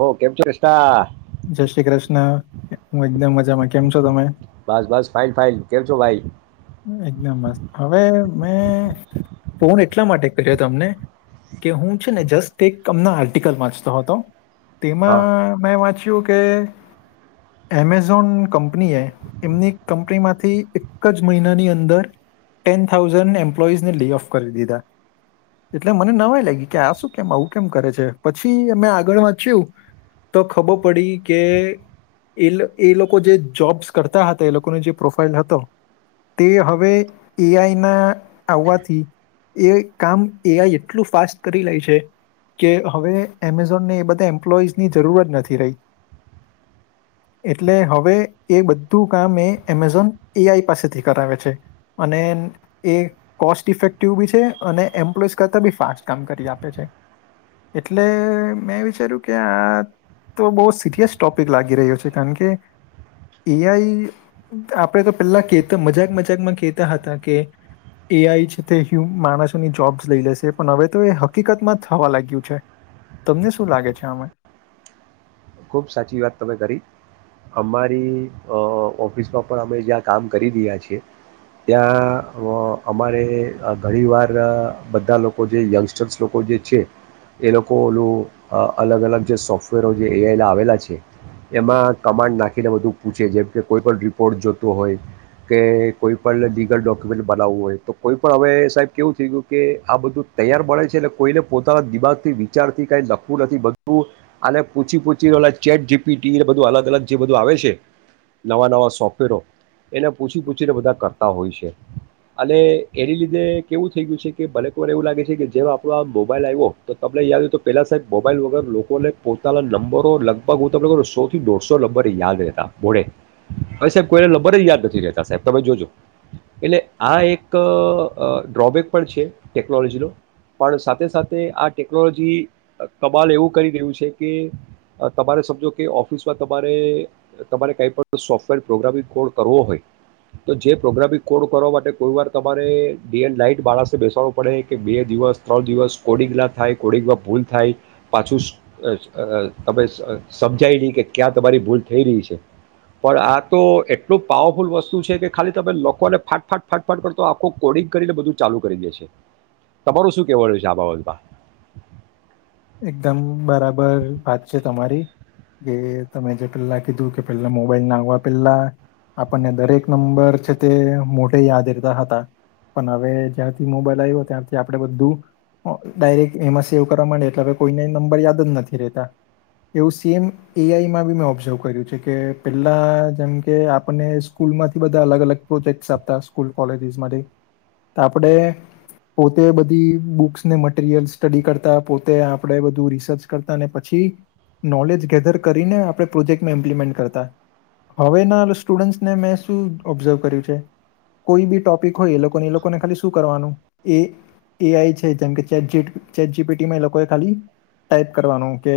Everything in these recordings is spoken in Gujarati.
ઓ કેમ છો કૃષ્ણ? જય શ્રી કૃષ્ણ, હું એકદમ મજામાં કેમ છો તમે? બસ બસ ફાઇન ફાઈન કેમ છો ભાઈ? એકદમ મસ્ત. હવે મેં ફોન એટલા માટે કર્યો હતો તમને, કે હું છે ને જસ્ટ એક અમ આર્ટિકલ વાંચતો હતો. હા તેમાં મેં વાંચ એમેઝોન કંપની એ એમની કંપની માંથી એક જ મહિનાની અંદર, ટેન થાઉઝન્ડ એમ્પ્લોઈઝને લે ઓફ કરી દીધા, એટલે મને નવાય લાગી કે આ શું કેમ આવું કેમ કરે છે પછી અમે આગળ વાંચ્યું, તો ખબર પડી કે એ એ લોકો જે જોબ્સ કરતા હતા એ લોકોનો જે પ્રોફાાઈલ હતો, તે હવે એ આઈના આવવાથી એ કામ એ આઈ એટલું ફાસ્ટ કરી લે છે કે હવે એમેઝોનને એ બધા એમ્પ્લોઈઝની જરૂરત નથી રહી. એટલે હવે એ બધું કામ એ એમેઝોન એ આઈ પાસેથી કરાવે છે અને એ કોસ્ટ ઇફેક્ટિવ બી છે અને એમ્પ્લોઈ કરતા બી ફાસ્ટ કામ કરી આપે છે, એટલે મેં વિચાર્યું કે આ તો બહું સિરિયસ ટોપિક લાગી રહ્યો છે કારણ કે, એ આઈ આપણે તો પહેલાતા મજાક મજાકમાં કહેતા હતા કે, એ આઈ છે તે માણસોની જોબ્સ લઈ લેશે પણ હવે તો એ હકીકતમાં થવા લાગ્યું છે, તમને શું લાગે છે આમાં? ખુબ સાચી વાત તમે કરી, અમારી ઓફિસમાં પણ અમે જ્યાં કામ કરી રહ્યા છીએ, ત્યાં અમારે ઘણી વાર બધા લોકો જે યંગસ્ટર્સ લોકો જે છે, એ લોકો ઓલું અલગ અલગ જે સોફ્ટવેરો જે એ આવેલા છે, એમાં કમાન્ડ નાખીને બધું પૂછે જેમ કે કોઈપણ રિપોર્ટ જોતો હોય, કે કોઈપણ લીગલ ડોક્યુમેન્ટ બનાવવું હોય તો કોઈ પણ હવે સાહેબ કેવું થઈ ગયું કે આ બધું તૈયાર મળે છે એટલે કોઈને પોતાના દિમાગથી વિચારથી કાંઈ લખવું નથી બધું, અને પૂછી પૂછી ઓલા ચેટ જીપી ટીવી બધું અલગ અલગ જે બધું આવે છે, નવાં નવાં સોફ્ટવેરો, એને પૂછી પૂછીને બધા કરતા હોય છે, અને એની લીધે કેવું થઈ ગયું છે કે ભલેકવાર એવું લાગે છે કે જેમ આપણો આ મોબાઈલ આવ્યો તો તમને યાદ હોય તો પહેલાં સાહેબ મોબાઈલ વગર લોકોને પો પોતાના નંબરો લગભગ હું તમને સો થી દોઢસો નંબરે યાદ રહેતા, મોડે હવે સાહેબ કોઈના નંબરે યાદ નથી રહેતા સાહેબ તમે જોજો એટલે આ એક ડ્રોબેક પણ છે, ટેકનોલોજી ન પણ સાથે સાથે આ ટેકનોલોજી કમાલ એવું કરી રહ્યું છે. કે તમારે સમજો કે ઓફિસમાં તમારે તમારે કાંઈ પણ સોફ્ટવેર પ્રોગ્રામિંગ કોડ કરવો હોય તો જે પ્રોગ્રામિંગ કોડ કરવા માટે કોઈવાર તમારે ડડી એન્ડ લઇટ માળસે બેસાવો પડે કે બે દિવસ ત્રણ દિવસ કોડિંગ ના થાય કોડિંગમાં ભૂલ થાય પાછું અ તમે સમજાયલી કે ક્યાં તમારી ભૂલ થઈ રહી છે, પણ આ તો એટલું પાવરફુલ વસ્તુ છે કે ખાલી તમે લોકોને ફાટફાટ ફાટફાટ કરતો આખો કોડિંગ કરીને બધું ચાલુ કરી દેશે, તમારું શું કેવ રહ્યું છે આ બાબત માં? એકદમ બરાબર વાત છે તમારી, કે તમે જે પેલા કીધું કે પેલા મોબાઈલ ના આવવા પેલા આપણને દરેક નંબર છે તે મોઢે યાદ રહેતા હતા પણ હવે જ્યાારથી મોબાઈલ આવ્યો ત્યારથી આપણે બધું ડાયરેક્ટ એમાં સેવ કરવા માંડયા. હવે કોઈને નંબર યાદ જ નથી રહેતા, એવું સેમ એઆઈમાં બી મેં ઓબ્ઝર્વ કર્યું છે, કે પેલા જેમ કે આપને સ્કૂલમાંથી બધા અલગ અલગ પ્રોજેક્ટ આપતા સ્કૂલ કોલેજીસમાંથી આપણે પોતે બધી બુક્સને મટીરીયલસ સ્ટડી કરતા. તે આપણેે બધું રિસર્ચ કરતા પછી, નોલેજ ગેધર કરીને આપણે પ્રોજેક્ટમાં ઇમ્પ્લિમેન્ટ કરતા, હવેના સ્ટુડન્ટસને મેં શું ઓબ્ઝર્વ કર્યું છે, કોઈ બી ટોપિક હોય એ લોકોને એ લોકોને ખાલી શું કરવાનું એઆઈ છે જેમકે ચેટ જીપીટી માં એ લોકો યે ખાલી ટાઈપ કરવાનું કે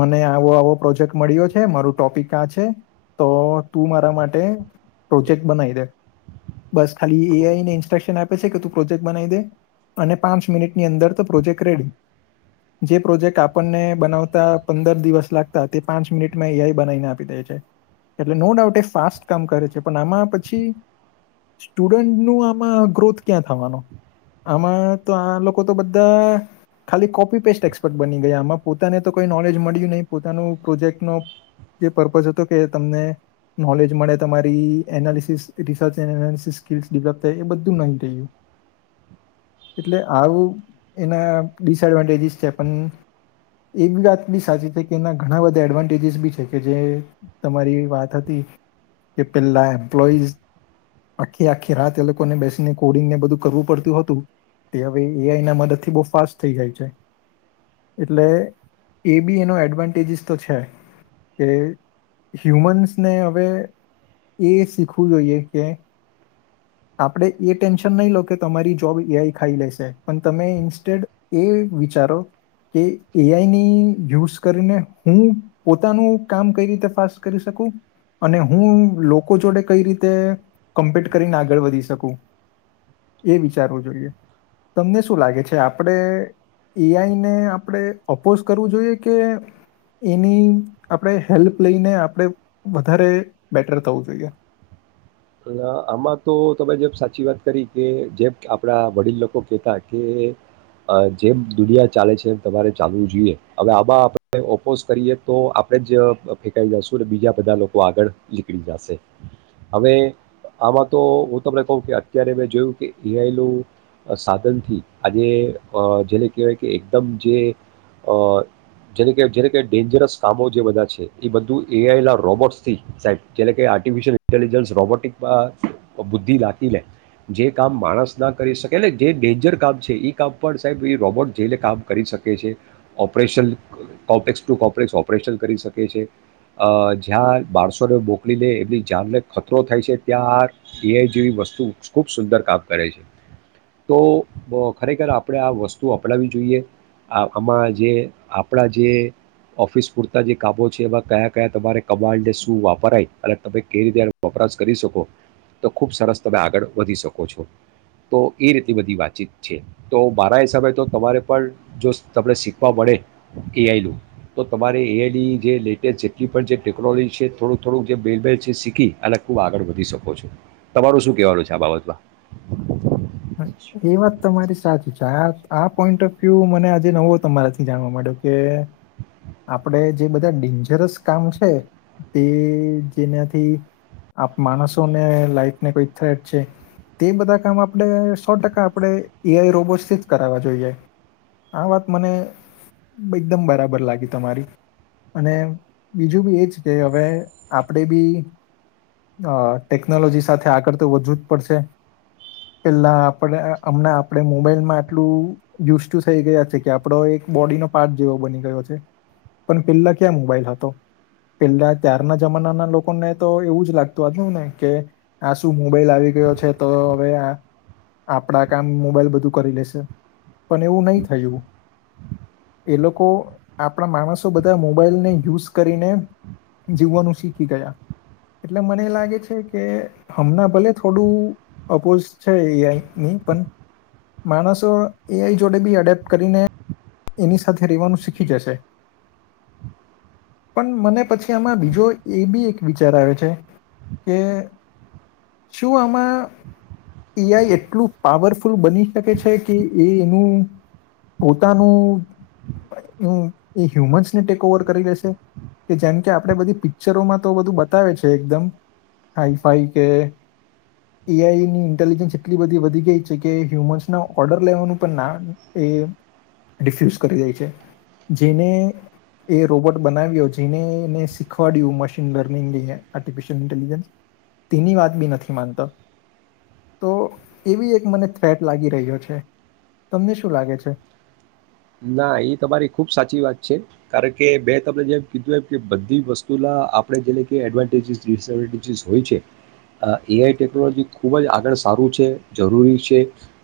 મને આવો આવો પ્રોજેક્ટ મળ્યો છે મારું ટોપિક આ છે, તો તું મારા માટે પ્રોજેક્ટ બનાવી દે, બસ ખાલી એ આઈને ઇન્સ્ટ્રક્શન આપે છે, કે તું પ્રોજેક્ટ બનાઈ દે અને પાંચ મિનિટની અંદર તો પ્રોજેક્ટ રેડી. જે પ્રોજેક્ટ આપણને બનાવતા પંદર દિવસ લાગતા તે પાંચ મિનિટમાં એ આય બનાવીને આપી દે છે, એટલે નો ડાઉટ એ ફાસ્ટ કામ કરે છે પણ આમાં પછી સ્ટુડન્ટનું આમાં ગ્રોથ ક્યાં થવાનો હતો, આમાં તો આ લોકો તો બધા ખાલી કોપ કોપીપેસ્ટ એક્સપર્ટ બની ગયા, આમાં પોતાને તો કોઈ નોલેજ મળ્યું નહી, પોતાનું પ્રોજેક્ટ નો જે પર્પઝ હતો કે તમને નોલેજ મળે, તમારી analysis research analysis skill develop થાય એ બધું બંધ થય ગથું, એટલે આવું એના ડીસ એડવાનટેજિસ છે પન એ બી વાત બી સાચી છે કે એના ઘણા બધા એડવાન્ટેજીસ બી છે, કે જે તમારી વાત હતી કે પેલા એમ્પ્લોઈઝ આખી આખી રાત એ લોકોને બેસીને કોડિંગને બધું કરવું પડતું હતું, તે હવે એઆઈ ના મદદ થી બો ફાસ્ટ થઈ ગયુ છે. એટલે એ બી એનો એડવાન્ટેજિસ તો છે, કે, હ્યુમન્સને હવે એ શીખવું જોઈએ કે આપણે એ ટેન્શન નહીં લો કે તમારી જોબ એ આય ખાઈ લેશે, પણ તમે ઇન્સ્ટેડ એ વિચા સારો કે એઆઈની યુઝ કરીને હું પોતાનું કામ કઈ રીતે ફાસ્ટ કરી શકું અને હું લોકો જોડે કઈ રીતે કમ્પેટ કરીને આગળ વધી શકું એ વિચારવું જોઈએ. તમને શું લાગે છે, આપણે એઆઈને આપણે અપોઝ કરવું જોઈએ કે, એની આપણે હેલ્પ લઈને આપણે વધારે બેટર થવું જોઈએ. અને આમાં તો તમે જે સાચી વાત કરી કે, જેમ આપડા વડીલ લોકો કેહેતા કે જેમ દુનિયા ચાલે છે એમ તમારે ચાલવું જોઈએ. હવે આમાં આપણે ઓપોઝ કરીએ તો આપણેે જ ફેંકાઈ જશું અને બીજા બધા લોકો આગળ નીકળી જશે. હવે આમાં તો હું તમને કહું કે અત્યારે મેં જોયું કે એઆઈ નું સાધનથી આજે જેને કહેવાય કે, એકદમ જે જેને જેને ડેન્જરસ કામો જે બધા છે, એ બધું એઆઈ રોબોટ્સ થી જે ને કેય આર્ટિફિશિયલ ઇન્ટેલિજન્સ રોબોટિક. અ બુદ્ધિ નાખી લેય. જે કામ માણસ ના કરી શકે, જે ડેન્જર કામ છે એ કામ પણ સાહેબ એ રોબોટ જઈને કામ કરી શકે છે, operation complex to complex operation કરી શકે છે. જ્યાં માણસો ને મોકલી લે એમની જાનને ખતરો થાય છે. ત્યાં એઆઈ જેવી વસ્તુ ખૂબ સુંદર કામ કરે છે, તો ખરેખર આપણે આ વસ્તુ અપનાવી જોઈએ. આ આમાં જે આપણા જે ઓફિસ પૂરતા જે કામો છે, એમાં કયા કયા તમારે કબાટ ને શું વાપરાય અને તમે કઈ રીતે વપરાશ કરી શકો. તો ખૂબ સરસ તમે આગળ વધી શકો છો તો ઈ રીતે બધી વાતચીત છે, તો મારા હિસાબે તો તમારે પણ જો તમને શીખવા મળે એઆઈનું તો તમારે એઆઈની જે લેટેસ્ટ જેટલી પણ જે ટેકનોલોજી છે થોડું થોડું જે [unintelligible] છે શીખી અને ખૂબ આગળ વધૂ વધી શકો છો. તમારું શું કહેવાનું છે, આ બાબતમાં? એ વાત તમારી સાચી છે આય આ પોઈન્ટ ઓફ વ્યૂ મને આજે નવો તમારાથી જાણવા માંડ્યો કે, આપણે જે બધા ડેન્જરસ કામ છે તે જેનાથી આપ માણસોને લાઈફને કોઈ થ્રેટ છે, તે બધા કામ આપ આપણે સો ટકા આપણે એઆઈ રોબોટસથી જ કરાવવા જોઈએ, આ વાત મને એકદમ બરાબર લાગી તમારી અને બીજું બી એ જ કે હવે આપણે બી ટેકનોલોજી સાથે આગળ તો વધવું જ પડશે. પેલા આપણે હમણાં આપણે મોબાઈલમાં આટલું યુઝ ટુ થઈ ગયા છે કે, આપડો એક બોડીનો પાર્ટ જેવો બની ગયો છે, પણ પેલા ક્યાં મોબાઈલ હતો. પેલા ત્યારના જમાના માં લોકોને તો એવું જ લાગતું હતું ને કે આ શું મોબાઈલ આવી ગયો છે, તો હવે આ આપણા કામ મોબાઈલ બધું કરી લેશે પણ એવું નય થયું. એ લોકો આપણા માણસો બધા મોબાઈલને યુઝ કરીને જીવવાનું શીખી ગયા એટલે મને લાગે છે કે હમણાં ભલે થોડું અપોઝ છે. એઆઈ ની પણ માણસો એઆઈ જોડે બી એડેપ્ટ કરીને એની સાથે રહેેવાનું શીખી જશે પણ મને પછી આમાં બીજો એ બી એક વિચાર આવે છે કે શું આમાં એઆઈ એટલું પાવરફુલ બની શકે છે કે, એ એનું પોતાનું એ હ્યુમન્સને ટેક ઓવર કરી લેશે કે જેમ કે આપણે બધી પિક્ચરોમાં તો બધું બતાવે છે એકદમ હાઈફાઈ કે એઆઈની ઇન્ટેલિજન્સ એટલી બધી વધી ગઈ છે કે, હ્યુમન્સના ઓર્ડર લેવાનું પણ ના એ ડિફ્યુઝ કરી દે છે. જેને એ રોબોટ બનાવ્યો, જેને એને શીખવાડ્યું મશીન લર્નિંગ એ આર્ટિફિશિયલ ઇન્ટેલિજન્સ તેની વાત બી નથી માનતા. તો એવી એક મને થ્રેટ લાગી રહ્યો છે, તમને શું લાગે છે? ના ઈ તમારી ખુબ સાચી વાત છે કારણ કે મે તમને જેમ કીધું એમ કે બધી વસ્તુના આપણે જેને કે એડવાન્ટેજીસ ડિસએડવાન્ટેજીસ હોય છે. એઆઈ ટેકનોલોજી ખૂબ જ આગળ સારું છે, જરૂરી છે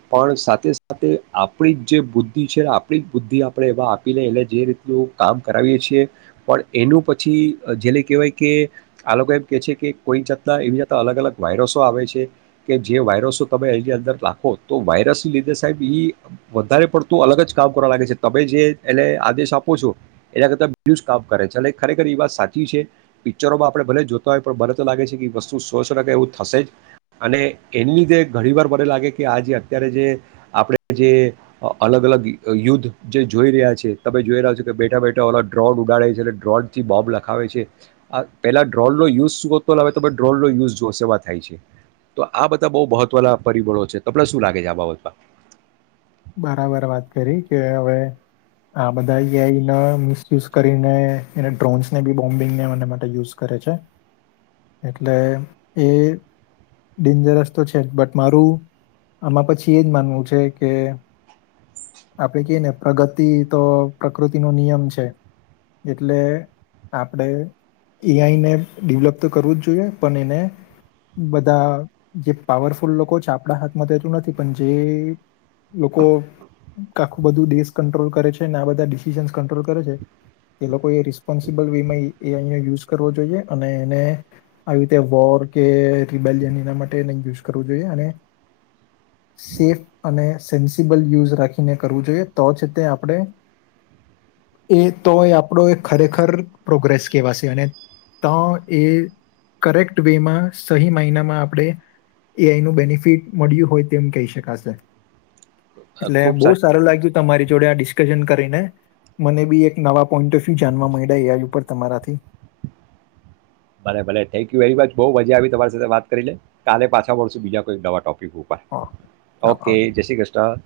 પણ સાથે સાથે આપણી જ જે બુદ્ધિ છે આપ આપણી બુદ્ધિ આપણે એને આપીને એને જે રીતનું કામ કરાવીએ છીએ પણ એનું પછી જેને કહેવાય કે, આ લોકો એમ કહે છે કે કોઈ જાતના એવી જાતાં અલગ અલગ વાયરસો આવે છે કે જે વાયરસો તમે એની અંદર રાખો તો વાયરસ લીધે સાહેબ એ વધારે પડતું અલગ જ કામ કરવા લાગે છે. તમે જે એને આદેશ આપો છો એના કરતા બીજુ જ કામ કરે છે. ખરેખર ઈ વાત સાચી છે પિક્ચરોમાં આપણે ભલે જોતા હોય તો મને તો લાગે છે કે વસ્તુ સોસો ટકા એવું થશે જ અને એને લીધે ઘણી વાર મને લાગે કે આ જે અત્યારે જે આપણે જે અલગ અલગ યુદ્ધ જે જોઈ રહ્યા છે તમે જોઈ રહ્યા છો કે, બેઠા બેઠા ઓલો ડ્રોન ઉડાડે છે એટલે ડ્રોન થી બોમ્બ લખાવે છે. પેલા ડ્રોનનો યુઝ શું હતો હવે તમે જોવ ડ્રોનનો યુઝ સેમાં થાય છે, તો આ બધા બઉ મહત્વના પરિબળો છે તમને શું લાગે છે આ બાબતમાં? બરાબર વાત કરી કે, હવે આ બધા એઆઈ નો મિસયુઝ કરીને એને ડ્રોન્સને બી બોમ્બિંગને માટે યુઝ કરે છે એટલે એ ડેન્જરસ તો છે જ બટ મારું આમાં પછી એ જ માનવું છે કે આપણે કેય ને પ્રગતિ તો પ્રકૃતિનો નિયમ છે એટલે આપણેે એઆઈને ડેવલપ તો કરવું જ જોઈએ પણ એને બધા જે પાવરફુલ લોકો છે આપણા હાથમાં થતું નથી પણ જે લોકો આખું બધું દેશ કંટ્રોલ કરે છે ને આ બધા ડિસિઝન્સ કંટ્રોલ કરે છે, એ લોકો એ રિસ્પોન્સિબલ વે માં એ અહીંયા યુઝ કરવો જોઈએ અને એને આવી રીતે વોર કે રિબેલિયન એના માટે નય યુઝ કરવો જોઈએ અને સેફ અને સેન્સિબલ યુઝ રાખીને કરવું જોઈએ, તો જ તે આપડે એ તો એ આપડો એ ખરેખર પ્રોગ્રેસ કેહવાશે અને તો એ કરેક્ટ વેમાં સહી માઈનામાં આપણે એનું બેનિફિટ મળ્યું હોય તેમ કહી શકાશે. અ, એટલે ખૂબ બો સાચ સારું લાગ્યું તમારી જોડે આ ડિસ્કશન કરીને, મને બી એક નવા પોઈન્ટ ઓફ્ વ્યુ જાનવા મય્ળા એ આય ઉપર તમારાથી ભલે ભલે થેન્ક યુ વેરી મચ બો મજા આવી તમારી સાથે વાત કરીને, કાલે પાછા મળશું બીજા કોઈક નવા ટોપ પિક ઉપર. ઓકે ઓ ચાલો કે, આવજો જે શ્રી ક્રષ્ણ.